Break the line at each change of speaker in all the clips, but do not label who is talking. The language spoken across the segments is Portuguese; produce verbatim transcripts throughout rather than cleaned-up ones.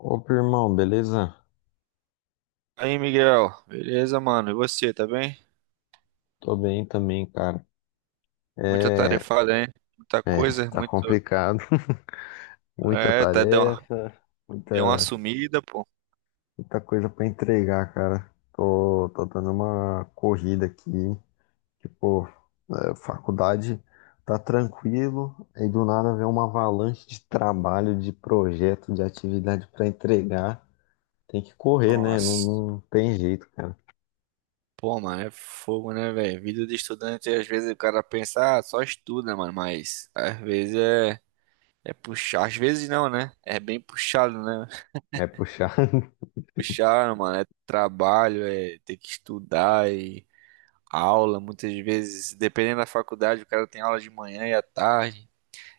Opa, irmão, beleza?
Aí, Miguel, beleza, mano? E você, tá bem?
Tô bem também, cara.
Muita
É,
tarefada, hein? Muita
é,
coisa,
tá
muito.
complicado. Muita
É, tá, deu uma,
tarefa,
deu uma
muita,
sumida, pô.
muita coisa pra entregar, cara. Tô, tô dando uma corrida aqui. Tipo, é, faculdade tá tranquilo, aí do nada vem uma avalanche de trabalho, de projeto, de atividade pra entregar. Tem que correr, né? Não,
Nossa.
não tem jeito, cara.
Pô, mano, é fogo, né, velho? Vida de estudante, às vezes o cara pensa, ah, só estuda, mano, mas às vezes é, é puxar, às vezes não, né? É bem puxado, né?
É puxar.
Puxado, mano, é trabalho, é ter que estudar e aula, muitas vezes, dependendo da faculdade, o cara tem aula de manhã e à tarde.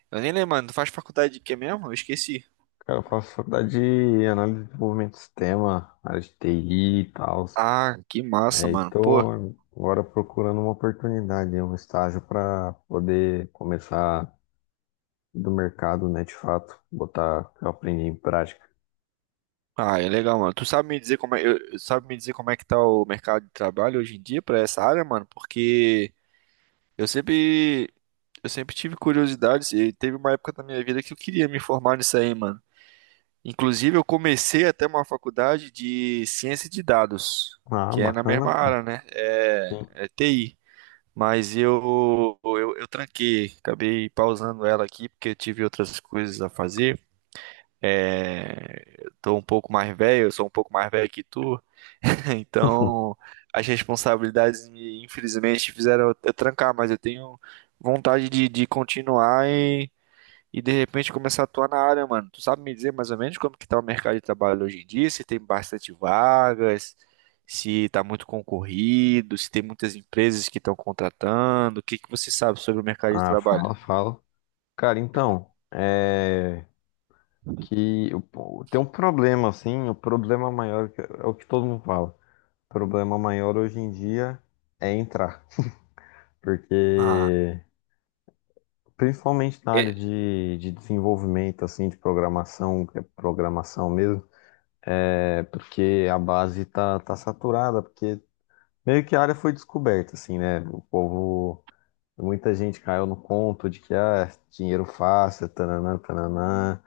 Eu nem lembro, mano, tu faz faculdade de quê mesmo? Eu esqueci.
Cara, eu faço faculdade de análise de desenvolvimento de sistema, área de T I e tal.
Ah, que massa,
Aí
mano. Pô,
tô agora procurando uma oportunidade, um estágio para poder começar do mercado, né, de fato, botar o que eu aprendi em prática.
ah, é legal, mano. Tu sabe me dizer como é, eu- sabe me dizer como é que tá o mercado de trabalho hoje em dia pra essa área, mano? Porque eu sempre, eu sempre tive curiosidade e teve uma época da minha vida que eu queria me formar nisso aí, mano. Inclusive, eu comecei até uma faculdade de ciência de dados,
Ah,
que é na mesma
bacana, pô.
área, né? É,
Sim.
é T I. Mas eu, eu, eu tranquei, acabei pausando ela aqui porque eu tive outras coisas a fazer. É, tô um pouco mais velho, eu sou um pouco mais velho que tu, então as responsabilidades me, infelizmente, fizeram eu eu trancar, mas eu tenho vontade de, de continuar e, e de repente começar a atuar na área, mano. Tu sabe me dizer mais ou menos como que tá o mercado de trabalho hoje em dia, se tem bastante vagas, se tá muito concorrido, se tem muitas empresas que estão contratando, o que que você sabe sobre o mercado de
Ah,
trabalho?
fala, fala. Cara, então, é que eu- pô, tem um problema, assim, o problema maior que- é o que todo mundo fala. O problema maior hoje em dia é entrar,
Ah,
porque principalmente na área de, de desenvolvimento, assim, de programação, que é programação mesmo, é porque a base tá, tá saturada, porque meio que a área foi descoberta, assim, né? O povo, muita gente caiu no conto de que, ah, dinheiro fácil, tananã, tananã,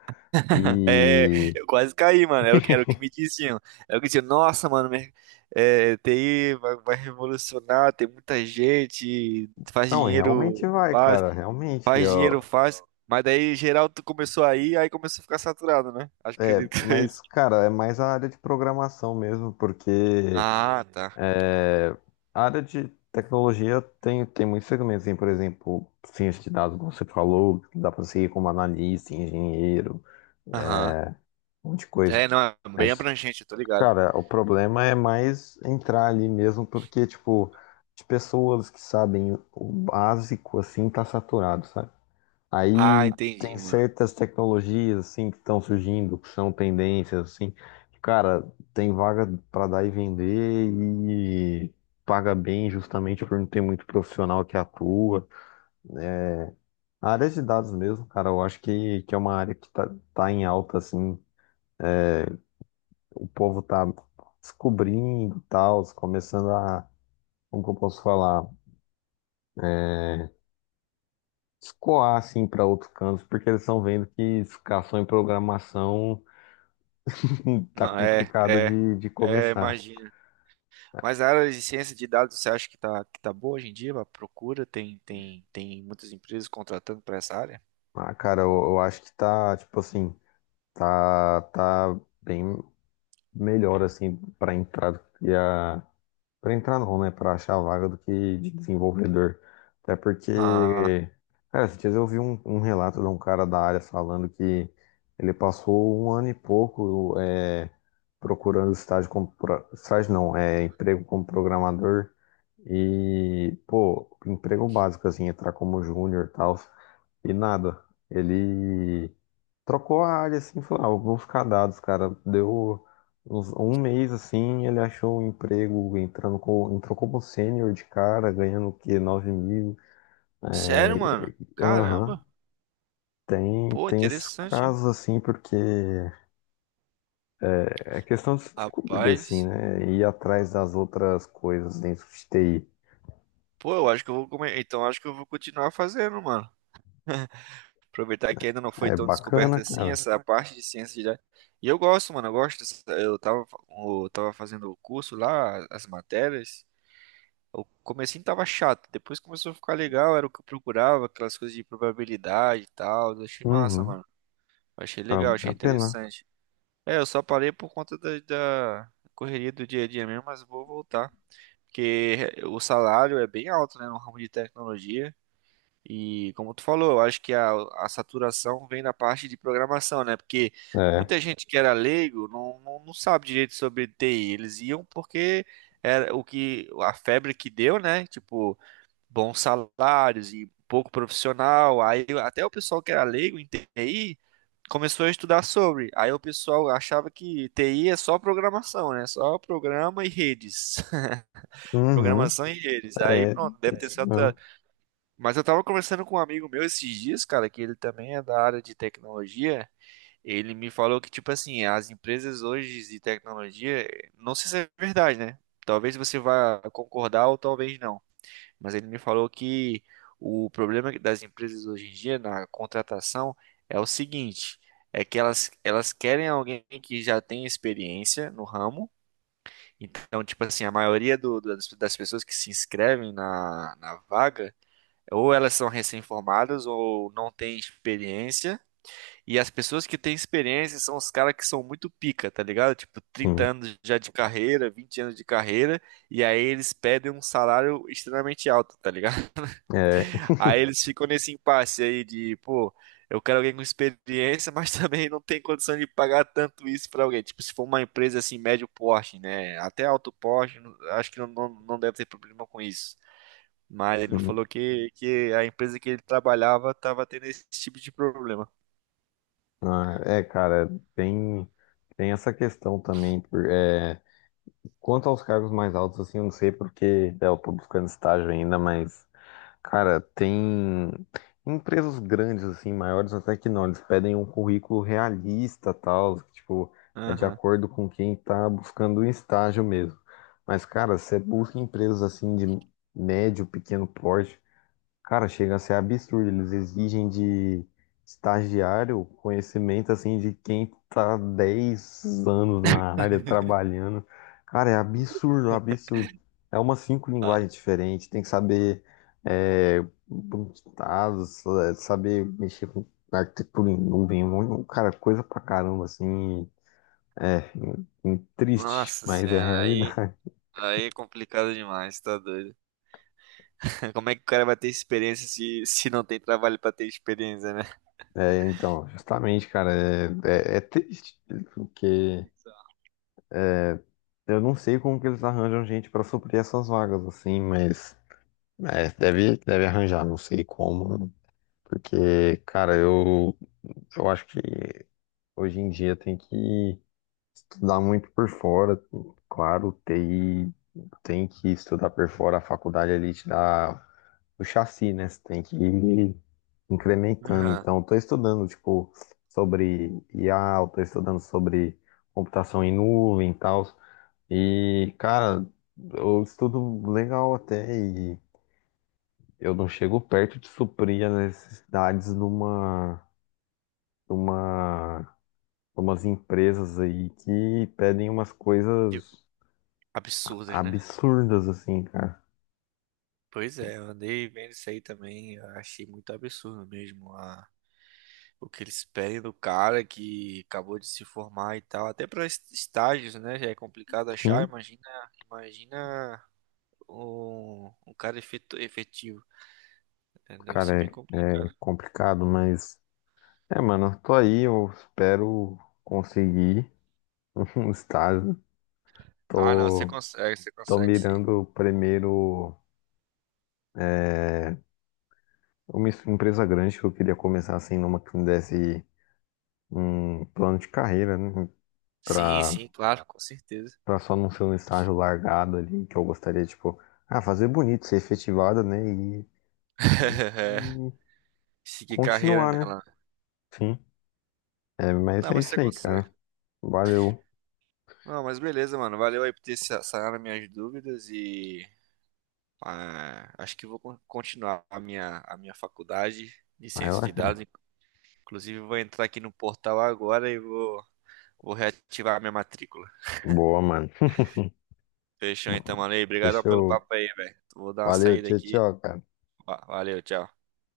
é,
e.
eu quase caí, mano. Era o que, era o que me diziam. Era o que diziam, nossa, mano, mer- é, T I vai, vai revolucionar, tem muita gente, faz
Não, e realmente
dinheiro
vai,
fácil,
cara, realmente,
faz dinheiro
ó,
fácil. Mas daí, geral, tu começou aí, aí começou a ficar saturado, né? Acho que
é,
acredito que é
mas,
isso.
cara, é mais a área de programação mesmo, porque.
Ah, tá.
É, a área de tecnologia tem, tem muitos segmentos, assim, por exemplo, ciência de dados, como você falou, dá para seguir como analista, engenheiro,
Aham.
um monte de coisa.
É, não, é bem
Mas,
abrangente, eu tô ligado.
cara, o problema é mais entrar ali mesmo, porque, tipo, de pessoas que sabem o básico, assim, tá saturado, sabe?
Ah,
Aí
entendi,
tem
mano.
certas tecnologias assim que estão surgindo, que são tendências assim, que, cara, tem vaga para dar e vender e paga bem justamente por não ter muito profissional que atua. A área de dados mesmo, cara, eu acho que, que é uma área que tá, tá em alta assim, o povo tá descobrindo e tal, começando a, como que eu posso falar, é, escoar assim para outros cantos, porque eles estão vendo que ficar só em programação. Hum, Tá
Não, é,
complicado
é,
de, de
é,
começar.
imagina. Mas a área de ciência de dados, você acha que tá, que tá boa hoje em dia? A procura tem, tem, tem muitas empresas contratando para essa área?
Ah, cara, eu, eu acho que tá, tipo assim, tá, tá bem melhor, assim, pra entrar do que a. Pra entrar não, né? Pra achar a vaga do que de desenvolvedor. Até
Ah,
porque, cara, esses dias eu vi um, um relato de um cara da área falando que ele passou um ano e pouco é, procurando estágio como. pro- Estágio não, é emprego como programador. E, pô, emprego básico, assim, entrar como júnior e tal, e nada. Ele trocou a área, assim, falou, ah, eu vou ficar dados, cara. Deu uns, um mês, assim, ele achou um emprego, entrando com, entrou como sênior de cara, ganhando o quê? 9 mil.
sério, mano?
É, aham.
Caramba.
Tem,
Pô,
tem esses
interessante, hein?
casos, assim, porque é questão de se descobrir, assim,
Rapaz.
né? Ir atrás das outras coisas dentro de T I.
Pô, eu acho que eu vou comer. Então, acho que eu vou continuar fazendo, mano. Aproveitar que ainda não foi
É
tão
bacana,
descoberta assim
cara.
essa parte de ciência de dados. E eu gosto, mano. Eu gosto dessa- eu tava, fa- eu tava fazendo o curso lá, as matérias. O comecinho tava chato, depois começou a ficar legal, era o que eu procurava, aquelas coisas de probabilidade e tal. Eu achei massa,
Uhum.
mano. Achei
Ah,
legal,
é
achei
a pena.
interessante. É, eu só parei por conta da, da correria do dia a dia mesmo, mas vou voltar. Porque o salário é bem alto, né, no ramo de tecnologia. E como tu falou, eu acho que a, a saturação vem da parte de programação, né? Porque
É.
muita gente que era leigo não, não, não sabe direito sobre T I. Eles iam porque era o que a febre que deu, né? Tipo, bons salários e pouco profissional. Aí até o pessoal que era leigo em T I começou a estudar sobre. Aí o pessoal achava que T I é só programação, né? Só programa e redes.
Uhum.
Programação e redes. Aí
É, é
pronto, deve ter. É,
isso
certa.
mesmo.
Mas eu tava conversando com um amigo meu esses dias, cara, que ele também é da área de tecnologia. Ele me falou que, tipo assim, as empresas hoje de tecnologia, não sei se é verdade, né? Talvez você vá concordar ou talvez não. Mas ele me falou que o problema das empresas hoje em dia na contratação é o seguinte, é que elas, elas querem alguém que já tenha experiência no ramo. Então, tipo assim, a maioria do- das, das pessoas que se inscrevem na, na vaga, ou elas são recém-formadas ou não têm experiência. E as pessoas que têm experiência são os caras que são muito pica, tá ligado? Tipo, trinta
Sim.
anos já de carreira, vinte anos de carreira, e aí eles pedem um salário extremamente alto, tá ligado?
É.
Aí eles ficam nesse impasse aí de, pô, eu quero alguém com experiência, mas também não tem condição de pagar tanto isso pra alguém. Tipo, se for uma empresa assim, médio porte, né? Até alto porte, não- acho que não, não, não deve ter problema com isso. Mas ele me
Sim.
falou que, que a empresa que ele trabalhava tava tendo esse tipo de problema.
Ah, é, cara, tem, tem essa questão também. Por, é, quanto aos cargos mais altos, assim, eu não sei porque é, eu tô buscando estágio ainda, mas. Cara, tem empresas grandes, assim, maiores até que não. Eles pedem um currículo realista, tal, que, tipo, é de
Aham.
acordo com quem tá buscando um estágio mesmo. Mas, cara, você busca empresas assim de médio, pequeno porte. Cara, chega a ser absurdo. Eles exigem de estagiário conhecimento assim de quem tá dez anos na área trabalhando. Cara, é absurdo, absurdo. É umas cinco
Ah,
linguagens diferentes. Tem que saber é, dados, é, saber mexer com arquitetura em nuvem, um monte- cara, coisa pra caramba, assim. É, em- em- triste,
nossa
mas é a
senhora, aí,
realidade.
aí é complicado demais, tá doido. Como é que o cara vai ter experiência se, se não tem trabalho pra ter experiência, né?
É, então, justamente, cara, é, é é triste. Porque. Eu não sei como que eles arranjam gente pra suprir essas vagas, assim, mas é, deve, deve arranjar, não sei como. Porque, cara, eu, eu acho que hoje em dia tem que estudar muito por fora. Claro, T I tem que estudar por fora, a faculdade ali te dá o chassi, né? Você tem que ir incrementando.
Aham.
Então, estou estudando, tipo, sobre I A, estou estudando sobre computação em nuvem e tal. E, cara, eu estudo legal até e eu não chego perto de suprir as necessidades de uma, de uma, de umas empresas aí que pedem umas
Que
coisas
absurdas, né?
absurdas, assim, cara.
Pois é, eu andei vendo isso aí também, eu achei muito absurdo mesmo a, o que eles pedem do cara que acabou de se formar e tal, até para estágios, né, já é complicado achar,
Sim,
imagina, imagina um, um cara efetu- efetivo, né, deve ser
cara,
bem
é, é
complicado.
complicado, mas. É, mano, eu tô aí, eu espero conseguir um estágio.
Ah, não, você
Tô,
consegue, você
tô
consegue sim.
mirando primeiro é, uma es- empresa grande que eu queria começar assim, numa que me desse um plano de carreira, né?
Sim,
Pra,
sim, claro, com certeza.
pra só não ser um estágio largado ali, que eu gostaria, tipo, ah, fazer bonito, ser efetivado, né? E, e
Seguir carreira
continuar, né?
nela, né.
Sim. É, mas
Não,
é
mas você
isso aí,
consegue.
cara. Valeu.
Não, mas beleza, mano, valeu aí por ter sa- sanado minhas dúvidas e ah, acho que vou con- continuar a minha, a minha faculdade de
Vai
ciência
lá,
de
cara.
dados. Inclusive, vou entrar aqui no portal agora e vou, vou reativar a minha matrícula.
Boa, mano.
Fechou então, mano. E obrigadão pelo
Fechou.
papo aí, velho. Vou dar uma
Valeu,
saída
tchau,
aqui.
tchau, cara.
Va- Valeu, tchau.